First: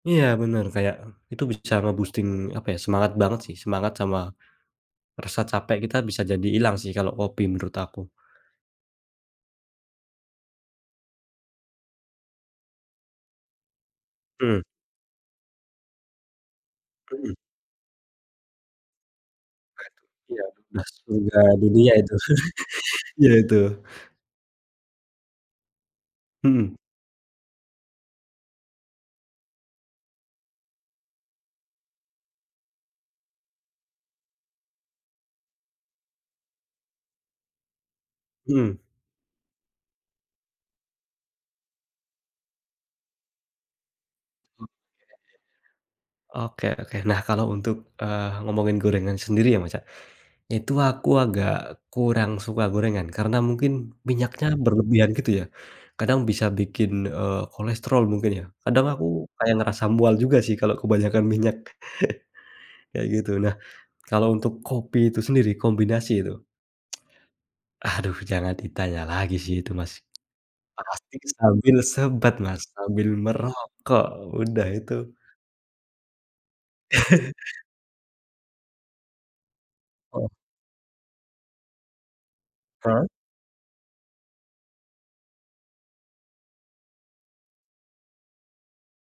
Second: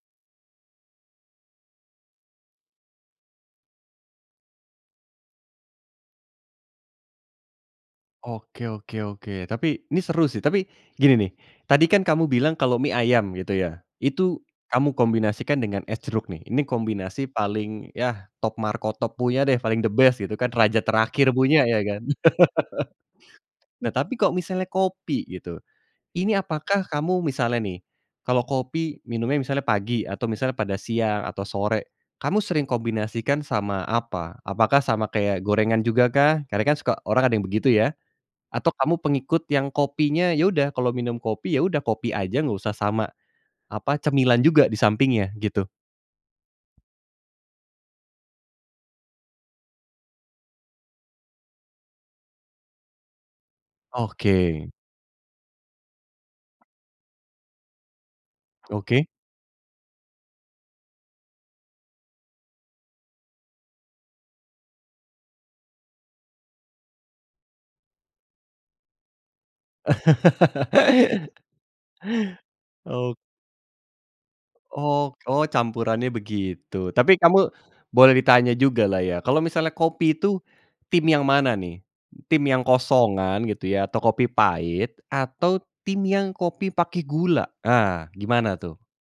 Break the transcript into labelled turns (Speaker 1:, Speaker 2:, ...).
Speaker 1: Iya bener, kayak, itu bisa nge-boosting, apa ya, semangat banget sih, semangat sama rasa capek kita bisa jadi ilang sih, kalo kopi menurut aku.
Speaker 2: Oke oke oke. Tapi, ini seru sih, tapi gini nih, tadi kan kamu bilang kalau mie ayam gitu ya, itu
Speaker 1: Mhm.
Speaker 2: kamu kombinasikan dengan es jeruk nih. Ini
Speaker 1: Mhm.
Speaker 2: kombinasi paling, ya, top markotop punya deh, paling
Speaker 1: Nah
Speaker 2: the best
Speaker 1: itu,
Speaker 2: gitu
Speaker 1: iya,
Speaker 2: kan, raja
Speaker 1: nah
Speaker 2: terakhir
Speaker 1: surga
Speaker 2: punya ya
Speaker 1: dunia
Speaker 2: kan.
Speaker 1: itu. Ya itu.
Speaker 2: Nah, tapi kok misalnya kopi gitu, ini
Speaker 1: Mhm.
Speaker 2: apakah kamu misalnya nih, kalau kopi minumnya misalnya pagi, atau misalnya pada siang, atau sore, kamu sering kombinasikan sama apa, apakah sama kayak gorengan jugakah? Karena kan suka orang ada yang begitu ya, atau
Speaker 1: Mhm.
Speaker 2: kamu pengikut yang kopinya ya udah, kalau minum kopi ya udah, kopi aja enggak usah sama apa, cemilan juga di sampingnya, gitu.
Speaker 1: Oke oke. Nah, kalau untuk, eee, ngomongin gorengan sendiri ya Mas, ya, itu aku agak kurang suka gorengan, karena mungkin minyaknya
Speaker 2: Oke.
Speaker 1: berlebihan gitu ya, kadang bisa bikin, eee, kolesterol mungkin ya. Kadang aku
Speaker 2: Oke.
Speaker 1: kayak ngerasa mual juga sih kalau kebanyakan minyak kayak gitu. Nah, kalau untuk kopi itu sendiri, kombinasi itu. Aduh jangan ditanya lagi sih itu Mas, pasti sambil sebat Mas, sambil
Speaker 2: Oh.
Speaker 1: merokok udah itu.
Speaker 2: Oh oh, campurannya begitu. Tapi, kamu boleh ditanya jugalah ya, kalau misalnya kopi
Speaker 1: Heeh.
Speaker 2: itu, tim yang mana nih? Tim yang
Speaker 1: Hah?
Speaker 2: kosongan gitu ya, atau kopi pahit, atau tim yang kopi pakai gula, ah, gimana tuh?